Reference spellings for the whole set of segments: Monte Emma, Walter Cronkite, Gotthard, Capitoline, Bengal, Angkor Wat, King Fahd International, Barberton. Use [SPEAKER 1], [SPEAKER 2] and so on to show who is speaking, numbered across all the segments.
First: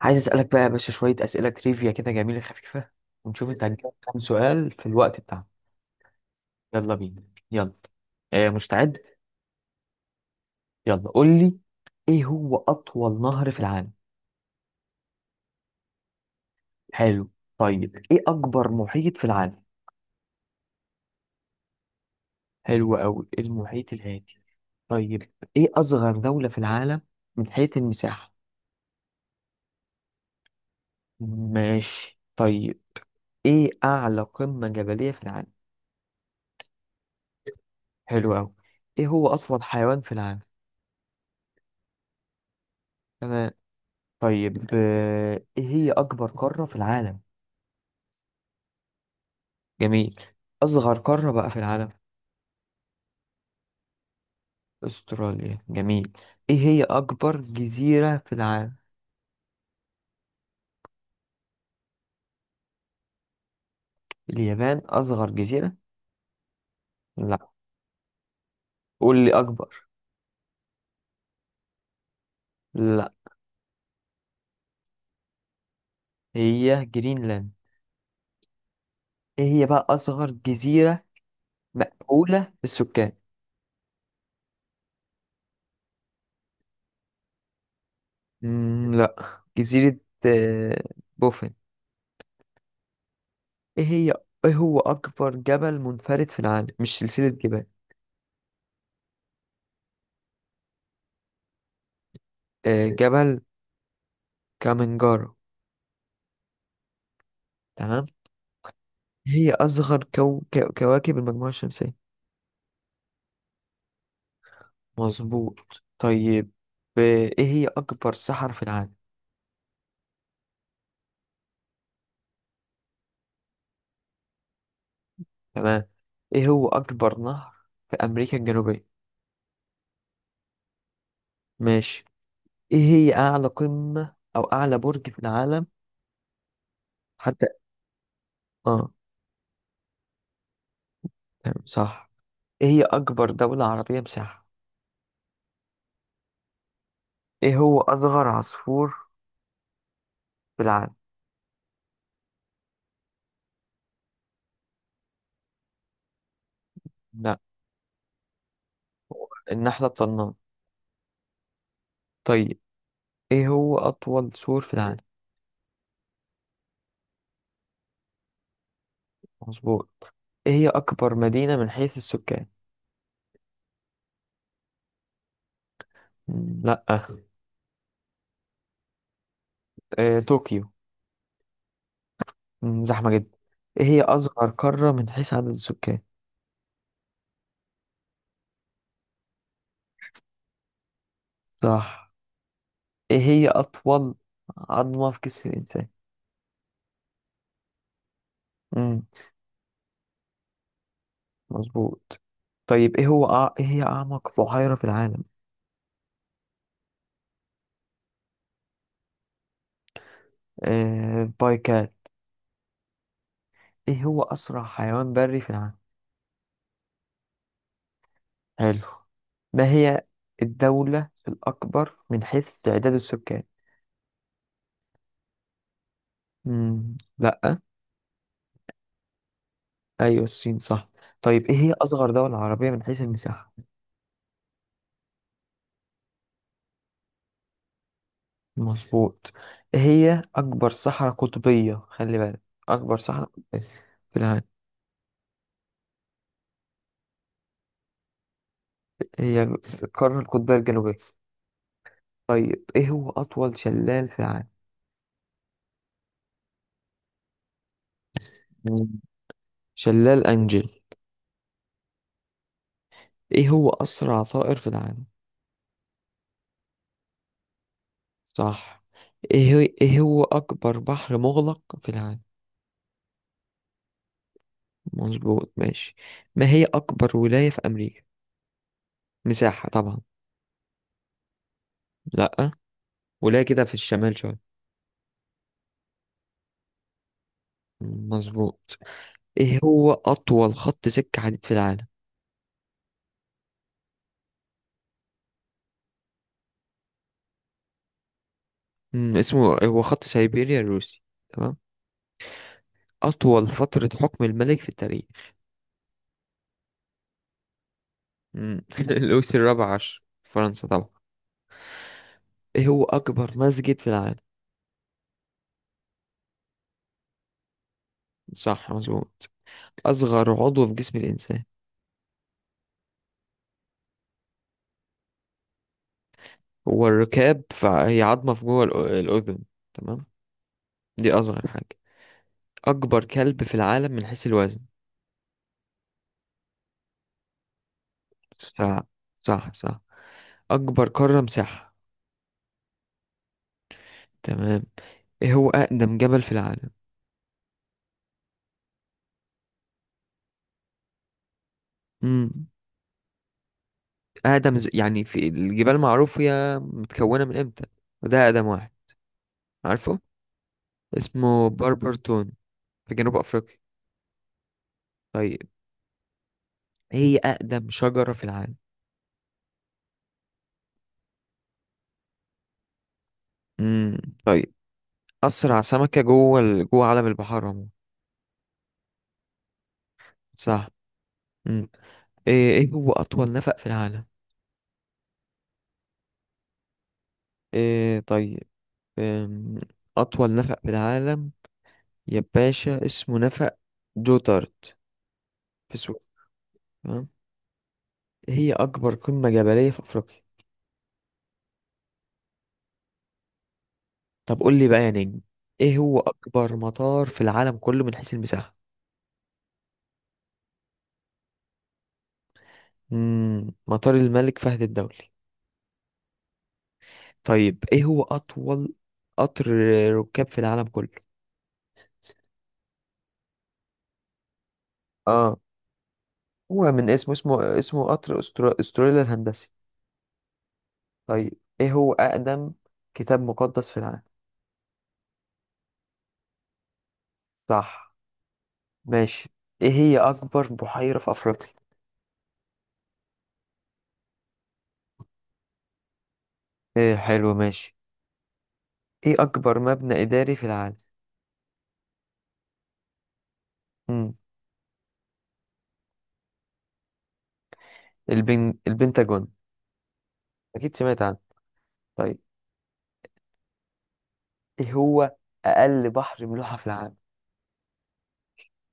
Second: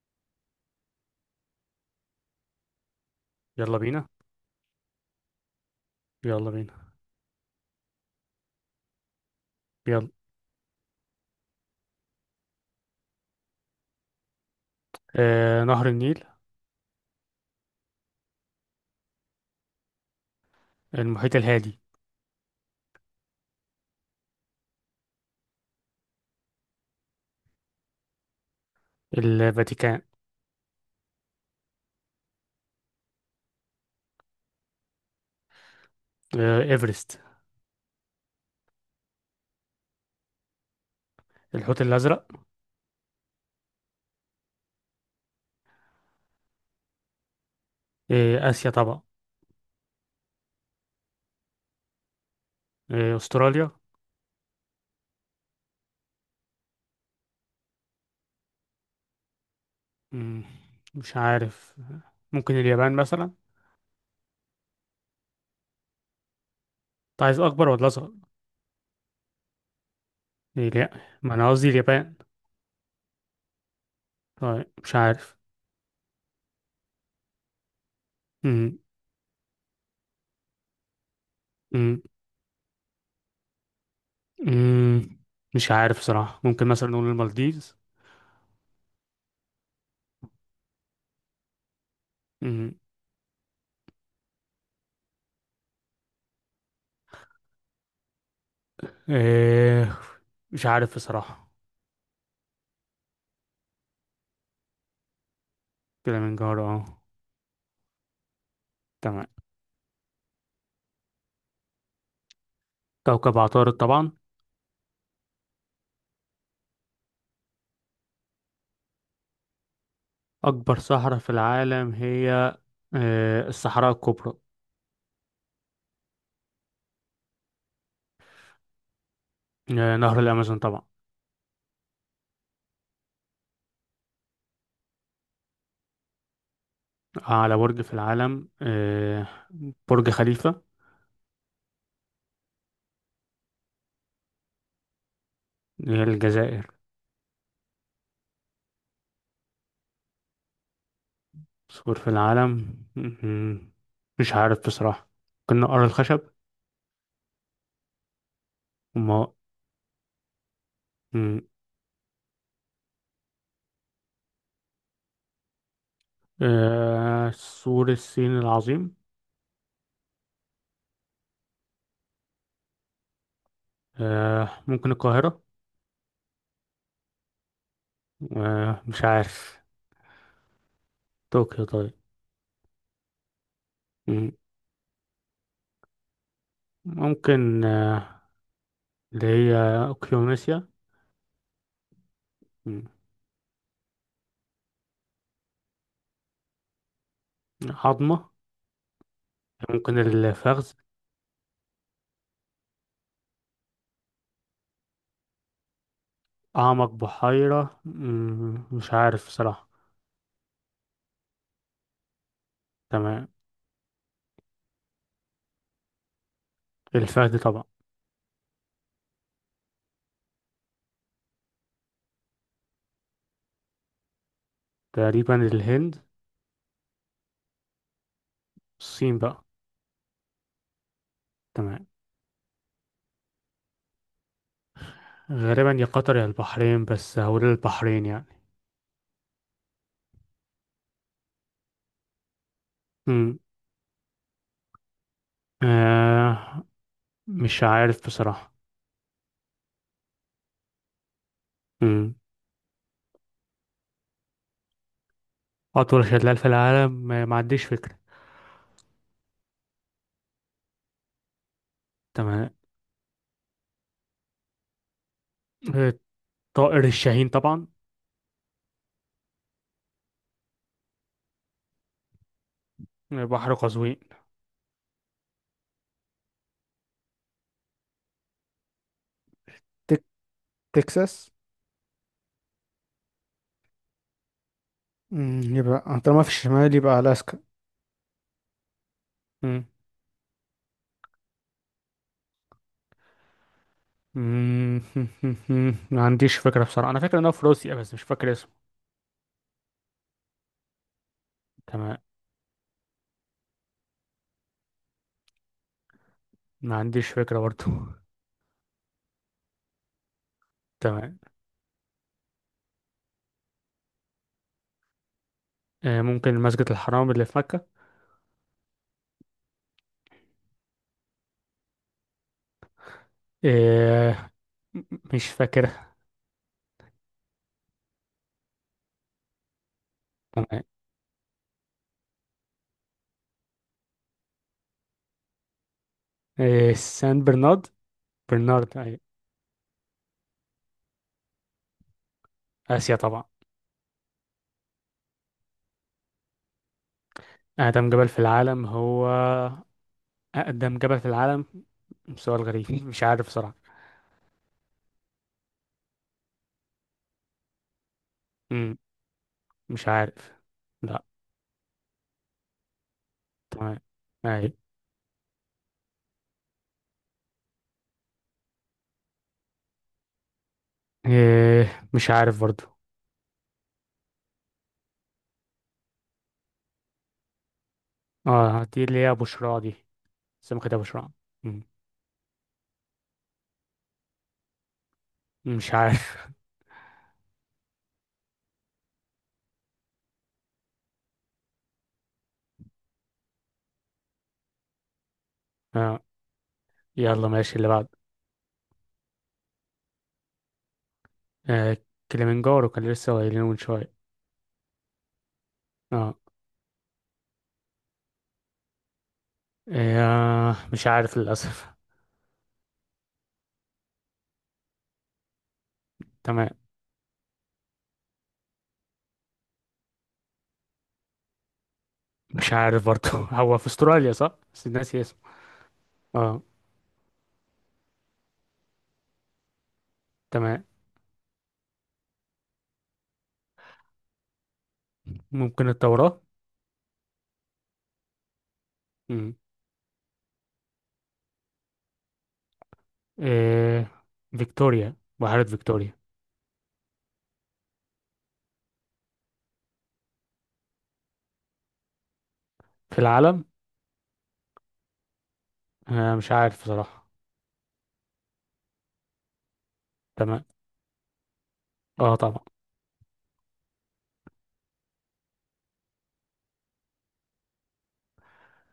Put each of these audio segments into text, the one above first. [SPEAKER 1] عايز اسالك بقى يا باشا شويه اسئله تريفيا كده جميله خفيفه، ونشوف انت
[SPEAKER 2] يلا
[SPEAKER 1] هتجاوب
[SPEAKER 2] بينا.
[SPEAKER 1] كام سؤال في الوقت بتاعنا.
[SPEAKER 2] يلا بينا.
[SPEAKER 1] يلا بينا. يلا. مستعد.
[SPEAKER 2] يلا.
[SPEAKER 1] يلا قول لي، ايه هو اطول نهر في العالم؟
[SPEAKER 2] نهر النيل.
[SPEAKER 1] حلو. طيب، ايه اكبر محيط في العالم؟
[SPEAKER 2] المحيط الهادي.
[SPEAKER 1] حلو قوي، المحيط الهادي. طيب، ايه اصغر دوله في العالم من حيث المساحه؟
[SPEAKER 2] الفاتيكان.
[SPEAKER 1] ماشي. طيب، ايه اعلى قمه جبليه في العالم؟
[SPEAKER 2] إيفرست.
[SPEAKER 1] حلو قوي. ايه هو اطول حيوان في العالم؟
[SPEAKER 2] الحوت الأزرق.
[SPEAKER 1] تمام. طيب، ايه هي اكبر قارة في العالم؟
[SPEAKER 2] آسيا طبعا.
[SPEAKER 1] جميل. اصغر قارة بقى في العالم؟
[SPEAKER 2] أستراليا.
[SPEAKER 1] استراليا، جميل. ايه هي اكبر جزيرة في العالم؟
[SPEAKER 2] مم، مش عارف، ممكن اليابان مثلا. انت
[SPEAKER 1] اليابان اصغر جزيرة. لا،
[SPEAKER 2] عايز أكبر ولا أصغر؟
[SPEAKER 1] قول لي اكبر.
[SPEAKER 2] إيه، لا، ما أنا قصدي اليابان.
[SPEAKER 1] لا،
[SPEAKER 2] طيب، مش عارف.
[SPEAKER 1] هي جرينلاند.
[SPEAKER 2] مم.
[SPEAKER 1] ايه هي بقى اصغر جزيرة
[SPEAKER 2] مم.
[SPEAKER 1] مأهولة بالسكان؟
[SPEAKER 2] مم. مش عارف بصراحة، ممكن مثلا نقول المالديفز.
[SPEAKER 1] لا. جزيرة آه، بوفن.
[SPEAKER 2] مم.
[SPEAKER 1] ايه هي ايه هو اكبر جبل منفرد في العالم، مش سلسلة جبال؟
[SPEAKER 2] آه مش عارف بصراحة.
[SPEAKER 1] جبل كامنجارو.
[SPEAKER 2] كده من جوه، اه.
[SPEAKER 1] تمام.
[SPEAKER 2] تمام.
[SPEAKER 1] هي أصغر كواكب المجموعة الشمسية؟
[SPEAKER 2] كوكب عطارد طبعا.
[SPEAKER 1] مظبوط. طيب، آه، إيه هي أكبر صحراء في العالم؟
[SPEAKER 2] أكبر صحراء في العالم هي الصحراء الكبرى.
[SPEAKER 1] تمام. إيه هو أكبر نهر في أمريكا الجنوبية؟
[SPEAKER 2] نهر الأمازون طبعا.
[SPEAKER 1] ماشي. إيه هي أعلى قمة أو أعلى برج في العالم حتى؟
[SPEAKER 2] أعلى برج في العالم،
[SPEAKER 1] آه،
[SPEAKER 2] برج خليفة.
[SPEAKER 1] تمام، صح. إيه هي أكبر دولة عربية مساحة؟
[SPEAKER 2] اللي هي الجزائر.
[SPEAKER 1] إيه هو أصغر عصفور في العالم؟
[SPEAKER 2] سور في العالم. م- مش عارف بصراحة. ممكن نقر الخشب
[SPEAKER 1] لا،
[SPEAKER 2] وما
[SPEAKER 1] النحلة الطنان.
[SPEAKER 2] م-
[SPEAKER 1] طيب، إيه هو أطول سور في العالم؟
[SPEAKER 2] سور الصين العظيم.
[SPEAKER 1] مظبوط. إيه هي أكبر مدينة من حيث السكان؟
[SPEAKER 2] ممكن القاهرة.
[SPEAKER 1] لا.
[SPEAKER 2] مش عارف.
[SPEAKER 1] طوكيو.
[SPEAKER 2] طوكيو، طيب.
[SPEAKER 1] مم، زحمة جدا. ايه هي
[SPEAKER 2] م-
[SPEAKER 1] أصغر قارة من حيث عدد السكان؟
[SPEAKER 2] ممكن اللي هي أوكيونيسيا.
[SPEAKER 1] صح.
[SPEAKER 2] م-
[SPEAKER 1] ايه هي أطول عظمة في جسم الإنسان؟
[SPEAKER 2] عظمة.
[SPEAKER 1] مم.
[SPEAKER 2] ممكن الفخذ.
[SPEAKER 1] مظبوط. طيب، ايه هي أعمق بحيرة في العالم؟
[SPEAKER 2] أعمق بحيرة، مش عارف صراحة.
[SPEAKER 1] بايكال.
[SPEAKER 2] تمام.
[SPEAKER 1] ايه هو أسرع حيوان بري في العالم؟
[SPEAKER 2] الفهد طبعا.
[SPEAKER 1] حلو. ما هي الدولة الأكبر من حيث تعداد السكان؟
[SPEAKER 2] تقريبا الهند.
[SPEAKER 1] مم. لأ.
[SPEAKER 2] الصين بقى.
[SPEAKER 1] أيوة الصين، صح. طيب، ايه هي
[SPEAKER 2] تمام،
[SPEAKER 1] أصغر دولة عربية من حيث المساحة؟
[SPEAKER 2] غالبا يا قطر يا البحرين، بس هقول البحرين يعني.
[SPEAKER 1] مظبوط. هي أكبر صحراء قطبية، خلي بالك. أكبر صحراء
[SPEAKER 2] مم.
[SPEAKER 1] قطبية في العالم،
[SPEAKER 2] آه مش عارف بصراحة.
[SPEAKER 1] هي القارة القطبية الجنوبية.
[SPEAKER 2] مم.
[SPEAKER 1] طيب، إيه هو أطول شلال في العالم؟
[SPEAKER 2] أطول شلال في العالم، ما عنديش فكرة.
[SPEAKER 1] مم. شلال أنجل.
[SPEAKER 2] تمام.
[SPEAKER 1] إيه هو أسرع طائر في العالم؟
[SPEAKER 2] آه، طائر الشاهين طبعا.
[SPEAKER 1] صح. إيه هو أكبر بحر مغلق في العالم؟
[SPEAKER 2] بحر قزوين.
[SPEAKER 1] مظبوط، ماشي. ما هي أكبر ولاية في أمريكا، مساحة طبعا؟
[SPEAKER 2] تك... تكساس.
[SPEAKER 1] لأ، ولاية كده في الشمال شوية.
[SPEAKER 2] يبقى طالما في الشمال يبقى ألاسكا.
[SPEAKER 1] مظبوط. إيه
[SPEAKER 2] مم.
[SPEAKER 1] هو أطول خط سكة حديد في العالم؟
[SPEAKER 2] مم. ما عنديش فكرة بصراحة. أنا فاكر إنه في روسيا، بس مش فاكر.
[SPEAKER 1] اسمه هو خط سيبيريا الروسي. تمام.
[SPEAKER 2] تمام.
[SPEAKER 1] أطول فترة حكم الملك في التاريخ.
[SPEAKER 2] ما عنديش فكرة برضو.
[SPEAKER 1] لويس الرابع عشر، فرنسا طبعا.
[SPEAKER 2] تمام.
[SPEAKER 1] إيه هو أكبر مسجد في العالم؟
[SPEAKER 2] ممكن مسجد الحرام اللي في مكة.
[SPEAKER 1] صح، مظبوط. أصغر عضو في جسم الإنسان،
[SPEAKER 2] آه، م- مش فاكرها.
[SPEAKER 1] هو الركاب، فهي عظمة في جوه الأذن. تمام.
[SPEAKER 2] تمام.
[SPEAKER 1] دي أصغر حاجة. أكبر كلب في العالم من حيث الوزن؟
[SPEAKER 2] آه، سان برنارد. برنارد،
[SPEAKER 1] صح
[SPEAKER 2] أيوة.
[SPEAKER 1] صح صح. أكبر قارة مساحة؟
[SPEAKER 2] آسيا طبعا.
[SPEAKER 1] تمام. إيه هو أقدم جبل في العالم؟
[SPEAKER 2] أقدم جبل في العالم هو أقدم جبل في العالم. سؤال غريب. مش عارف بصراحة.
[SPEAKER 1] يعني في الجبال معروف هي متكونة من إمتى، وده أقدم واحد،
[SPEAKER 2] مم، مش
[SPEAKER 1] عارفه؟
[SPEAKER 2] عارف. لا.
[SPEAKER 1] اسمه باربرتون، في جنوب أفريقيا.
[SPEAKER 2] تمام. أيوة.
[SPEAKER 1] طيب، هي أقدم شجرة في العالم؟
[SPEAKER 2] آه، مش عارف برضو.
[SPEAKER 1] امم طيب. أسرع سمكة جوه عالم البحار عموما؟
[SPEAKER 2] اه، دي اللي هي بشرى دي.
[SPEAKER 1] صح.
[SPEAKER 2] سمكة أبو شراع. مم،
[SPEAKER 1] امم إيه هو أطول نفق في العالم؟
[SPEAKER 2] مش عارف.
[SPEAKER 1] إيه طيب. أم، أطول نفق في العالم يا باشا، اسمه نفق جوتارد، في
[SPEAKER 2] آه.
[SPEAKER 1] سويسرا، تمام؟
[SPEAKER 2] يلا ماشي، اللي بعده.
[SPEAKER 1] هي أكبر قمة جبلية في أفريقيا؟
[SPEAKER 2] آه كليمنجارو، كان لسه قايلينه من شوية.
[SPEAKER 1] طب قول لي بقى يا نجم، ايه هو
[SPEAKER 2] اه.
[SPEAKER 1] اكبر مطار في العالم كله من حيث المساحة؟
[SPEAKER 2] مش عارف للأسف.
[SPEAKER 1] مطار الملك فهد الدولي.
[SPEAKER 2] تمام.
[SPEAKER 1] طيب، ايه هو اطول قطر ركاب في العالم كله؟
[SPEAKER 2] مش عارف برضه. هو في استراليا صح؟ بس الناس اسمه.
[SPEAKER 1] اه،
[SPEAKER 2] اه.
[SPEAKER 1] هو من اسمه، اسمه قطر استراليا الهندسي.
[SPEAKER 2] تمام.
[SPEAKER 1] طيب، ايه هو اقدم كتاب مقدس في العالم؟
[SPEAKER 2] ممكن التوراة.
[SPEAKER 1] صح، ماشي.
[SPEAKER 2] مم.
[SPEAKER 1] ايه هي اكبر بحيرة في افريقيا؟
[SPEAKER 2] آه فيكتوريا، بحيرة فيكتوريا.
[SPEAKER 1] ايه، حلو، ماشي. ايه اكبر مبنى اداري في العالم؟
[SPEAKER 2] في العالم.
[SPEAKER 1] امم
[SPEAKER 2] مش عارف بصراحة.
[SPEAKER 1] البنتاجون.
[SPEAKER 2] تمام.
[SPEAKER 1] اكيد سمعت عنه.
[SPEAKER 2] اه،
[SPEAKER 1] طيب،
[SPEAKER 2] طبعا.
[SPEAKER 1] ايه هو اقل بحر ملوحة في العالم؟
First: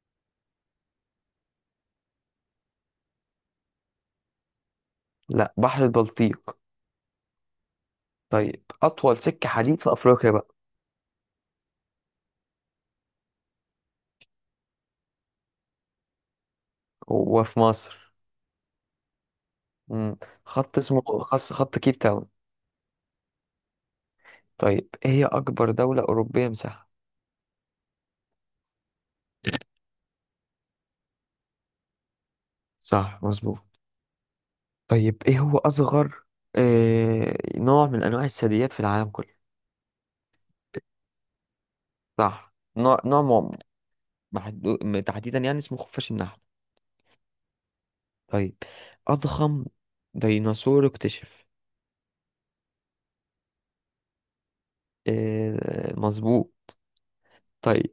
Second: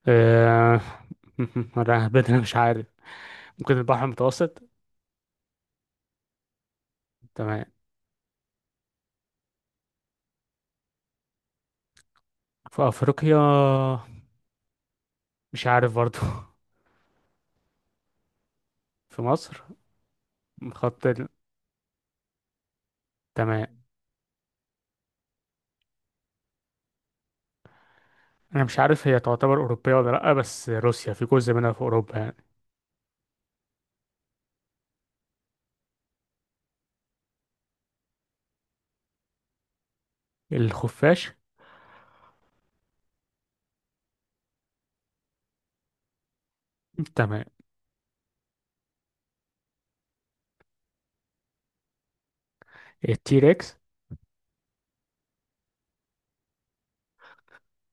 [SPEAKER 2] آه أنا بدنا مش عارف. ممكن البحر المتوسط.
[SPEAKER 1] لا، بحر البلطيق.
[SPEAKER 2] تمام.
[SPEAKER 1] طيب، اطول سكة حديد في افريقيا بقى،
[SPEAKER 2] في أفريقيا. مش عارف برضه.
[SPEAKER 1] وفي مصر.
[SPEAKER 2] في مصر.
[SPEAKER 1] مم. خط اسمه
[SPEAKER 2] خط ال-
[SPEAKER 1] خط كيب تاون.
[SPEAKER 2] تمام.
[SPEAKER 1] طيب، ايه هي اكبر دولة اوروبية مساحة؟
[SPEAKER 2] انا مش عارف هي تعتبر اوروبيه ولا لا، بس روسيا في جزء منها في اوروبا يعني.
[SPEAKER 1] صح، مظبوط. طيب، ايه هو اصغر نوع من انواع الثدييات في العالم كله؟
[SPEAKER 2] الخفاش.
[SPEAKER 1] صح. نوع نوع م- محدو... م- تحديدا يعني، اسمه خفاش النحل.
[SPEAKER 2] تمام.
[SPEAKER 1] طيب، اضخم ديناصور اكتشف؟
[SPEAKER 2] التيركس.
[SPEAKER 1] مظبوط. طيب،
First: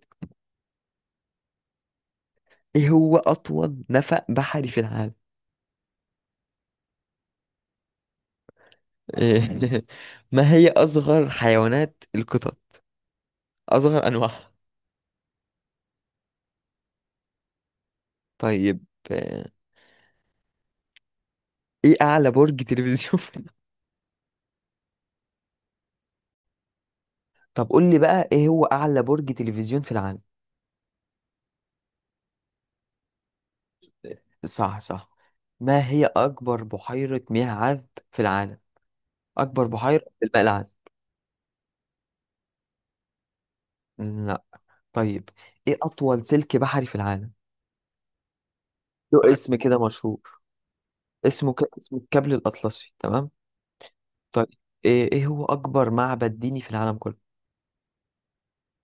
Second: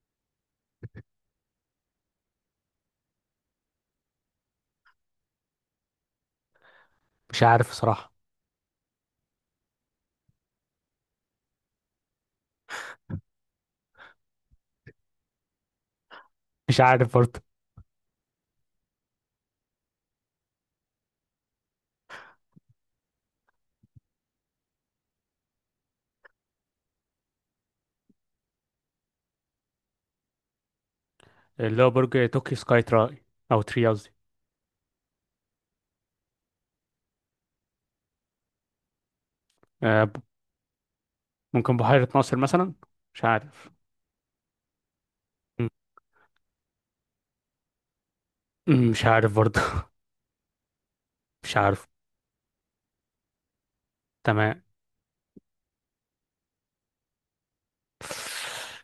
[SPEAKER 1] ايه هو اطول نفق بحري في العالم؟
[SPEAKER 2] مش عارف صراحه.
[SPEAKER 1] إيه ما هي اصغر حيوانات القطط، اصغر انواعها؟
[SPEAKER 2] مش عارف برضه.
[SPEAKER 1] طيب، آه، ايه اعلى برج تلفزيون في العالم؟ طب قول لي بقى، ايه هو اعلى برج تلفزيون في العالم؟
[SPEAKER 2] اللي هو برج توكي سكاي تراي، او تري قصدي.
[SPEAKER 1] صح، صح. ما هي اكبر بحيرة مياه عذب في العالم، اكبر بحيرة
[SPEAKER 2] آه، ب-
[SPEAKER 1] في الماء العذب؟
[SPEAKER 2] ممكن بحيره ناصر مثلا. مش عارف.
[SPEAKER 1] لا. طيب،
[SPEAKER 2] م-
[SPEAKER 1] ايه اطول سلك بحري في العالم؟
[SPEAKER 2] مش
[SPEAKER 1] له
[SPEAKER 2] عارف
[SPEAKER 1] اسم
[SPEAKER 2] برضه.
[SPEAKER 1] كده مشهور، اسمه
[SPEAKER 2] مش عارف.
[SPEAKER 1] الكابل الاطلسي، تمام. طيب،
[SPEAKER 2] تمام.
[SPEAKER 1] إيه هو اكبر معبد ديني في العالم كله؟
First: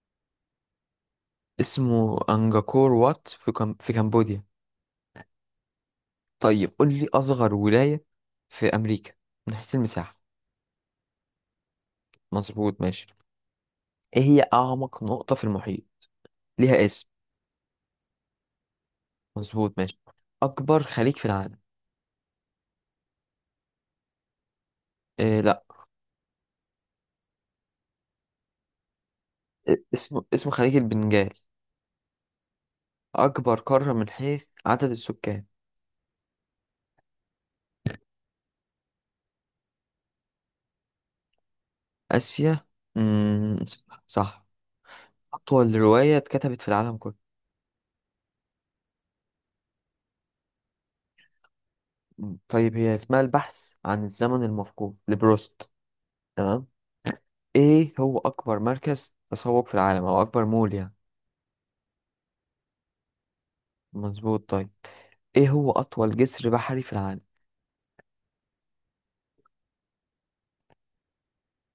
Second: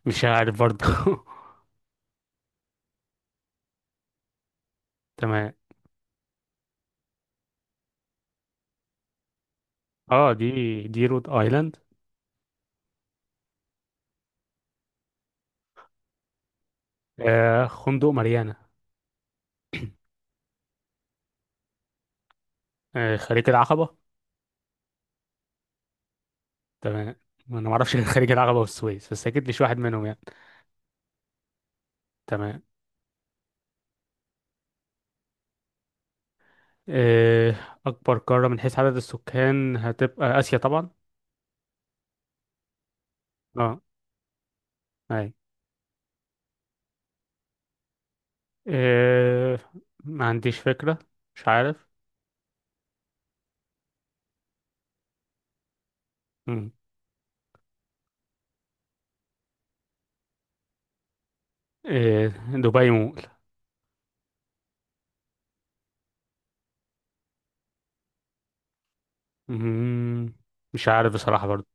[SPEAKER 2] مش عارف برضه.
[SPEAKER 1] اسمه أنجاكور وات، في كمبوديا.
[SPEAKER 2] تمام.
[SPEAKER 1] طيب، قول لي أصغر ولاية في أمريكا من حيث المساحة؟
[SPEAKER 2] اه، دي رود ايلاند.
[SPEAKER 1] مظبوط، ماشي. إيه هي أعمق نقطة في المحيط، ليها اسم؟
[SPEAKER 2] خندق ماريانا.
[SPEAKER 1] مظبوط، ماشي. أكبر خليج في العالم؟
[SPEAKER 2] خليج العقبه.
[SPEAKER 1] إيه، لا.
[SPEAKER 2] تمام. انا ما اعرفش غير خليج العقبه والسويس، بس اكيد مش واحد
[SPEAKER 1] إيه،
[SPEAKER 2] منهم يعني.
[SPEAKER 1] اسمه خليج البنجال.
[SPEAKER 2] تمام.
[SPEAKER 1] أكبر قارة من حيث عدد السكان؟
[SPEAKER 2] آه، أكبر قارة من حيث عدد السكان هتبقى آسيا طبعا.
[SPEAKER 1] آسيا. مم...
[SPEAKER 2] اه.
[SPEAKER 1] صح.
[SPEAKER 2] أي.
[SPEAKER 1] أطول رواية اتكتبت في العالم كله؟
[SPEAKER 2] آه، ما عنديش فكرة. مش عارف.
[SPEAKER 1] طيب. هي اسمها البحث عن الزمن المفقود لبروست، تمام.
[SPEAKER 2] مم.
[SPEAKER 1] ايه هو اكبر مركز تسوق في العالم، او اكبر مول يعني؟
[SPEAKER 2] آه، دبي مول.
[SPEAKER 1] مظبوط. طيب، ايه هو اطول جسر بحري في العالم؟
[SPEAKER 2] مم، مش عارف بصراحة برضو.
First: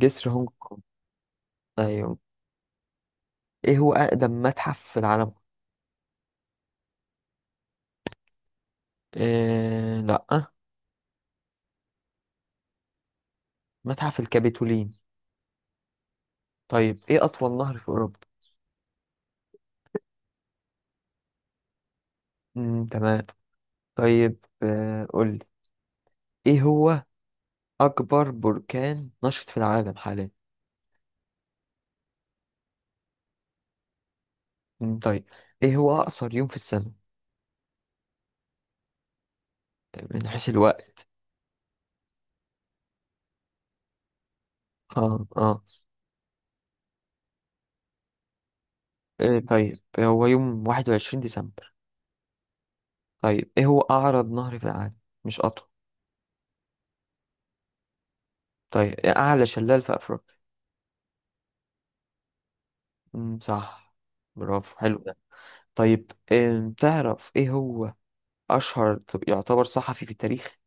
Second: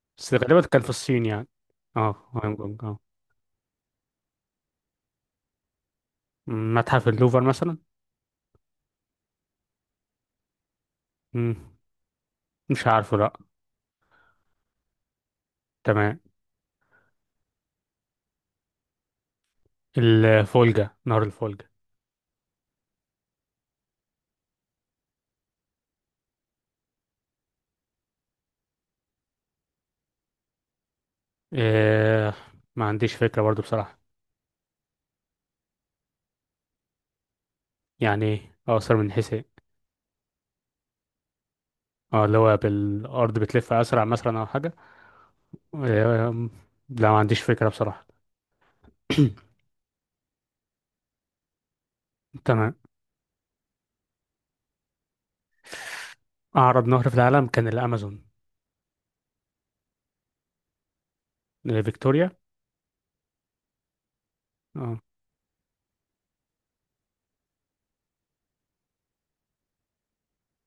[SPEAKER 1] جسر
[SPEAKER 2] بس
[SPEAKER 1] هونج
[SPEAKER 2] غالبا
[SPEAKER 1] كونج.
[SPEAKER 2] كان في الصين يعني. اه،
[SPEAKER 1] ايوه.
[SPEAKER 2] هونج كونج. اه.
[SPEAKER 1] ايه هو اقدم متحف في العالم؟
[SPEAKER 2] متحف اللوفر مثلا.
[SPEAKER 1] إيه، لا.
[SPEAKER 2] مم، مش عارفه، لأ.
[SPEAKER 1] متحف الكابيتولين.
[SPEAKER 2] تمام.
[SPEAKER 1] طيب، ايه اطول نهر في اوروبا؟
[SPEAKER 2] الفولجا، نهر الفولجا.
[SPEAKER 1] تمام. طيب، قول لي، ايه هو اكبر بركان نشط في العالم حاليا؟
[SPEAKER 2] آه، ما عنديش فكرة برضو بصراحة.
[SPEAKER 1] طيب. ايه هو اقصر يوم في السنة
[SPEAKER 2] يعني إيه أقصر، من حيث ايه؟
[SPEAKER 1] من حيث الوقت؟
[SPEAKER 2] اه، اللي هو بالأرض بتلف أسرع مثلا أو حاجة.
[SPEAKER 1] اه، اه،
[SPEAKER 2] آه، لا، ما عنديش فكرة بصراحة.
[SPEAKER 1] إيه طيب. هو يوم 21 ديسمبر.
[SPEAKER 2] تمام.
[SPEAKER 1] طيب، ايه هو اعرض نهر في العالم، مش اطول؟
[SPEAKER 2] أعرض نهر في العالم كان الأمازون.
[SPEAKER 1] طيب، إيه اعلى شلال في افريقيا؟
[SPEAKER 2] فيكتوريا.
[SPEAKER 1] صح، برافو، حلو
[SPEAKER 2] اه.
[SPEAKER 1] ده. طيب، إيه تعرف، ايه هو اشهر طب يعتبر صحفي في التاريخ؟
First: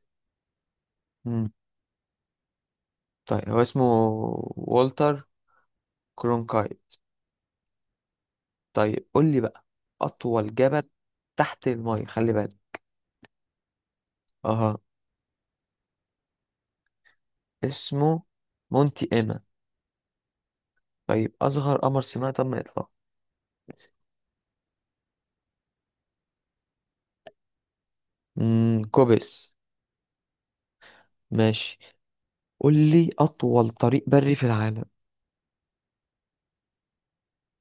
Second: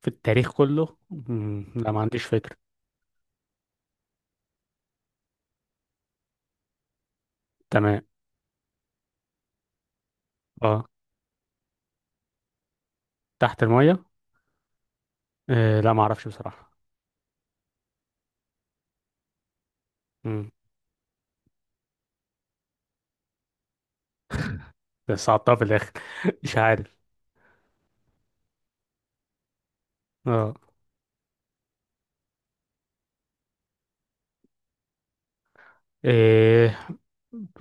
[SPEAKER 2] في التاريخ كله،
[SPEAKER 1] امم
[SPEAKER 2] لا، ما عنديش فكرة.
[SPEAKER 1] طيب. هو اسمه والتر كرونكايت.
[SPEAKER 2] تمام.
[SPEAKER 1] طيب، قول لي بقى، اطول جبل
[SPEAKER 2] اه،
[SPEAKER 1] تحت المية، خلي بالك.
[SPEAKER 2] تحت المية.
[SPEAKER 1] اها.
[SPEAKER 2] لا، ما أعرفش بصراحة.
[SPEAKER 1] اسمه مونتي ايما.
[SPEAKER 2] مم.
[SPEAKER 1] طيب، اصغر قمر صناعي تم اطلاقه؟
[SPEAKER 2] بس صعبتها في الآخر. مش عارف.
[SPEAKER 1] كوبس.
[SPEAKER 2] اه.
[SPEAKER 1] ماشي. قول لي اطول طريق بري في العالم؟
[SPEAKER 2] إيه،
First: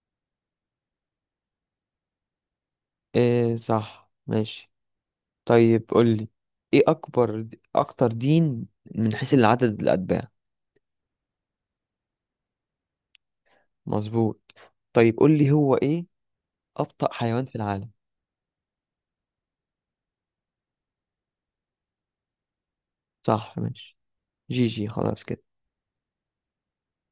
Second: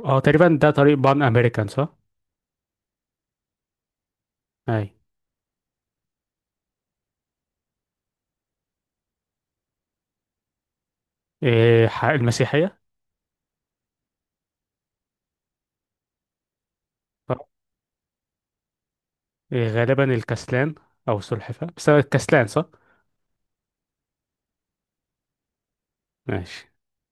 [SPEAKER 2] اه، تقريبا ده طريق بان أمريكان، صح؟
[SPEAKER 1] إيه، صح، ماشي.
[SPEAKER 2] أي.
[SPEAKER 1] طيب، قولي ايه اكبر، اكتر دين من حيث العدد الاتباع؟
[SPEAKER 2] إيه، المسيحية.
[SPEAKER 1] مظبوط. طيب، قولي هو ايه ابطأ
[SPEAKER 2] صح؟
[SPEAKER 1] حيوان في العالم؟
[SPEAKER 2] إيه، غالبا الكسلان أو السلحفاة، بس هو الكسلان صح؟
[SPEAKER 1] صح، ماشي. جي جي، خلاص كده.
[SPEAKER 2] ماشي.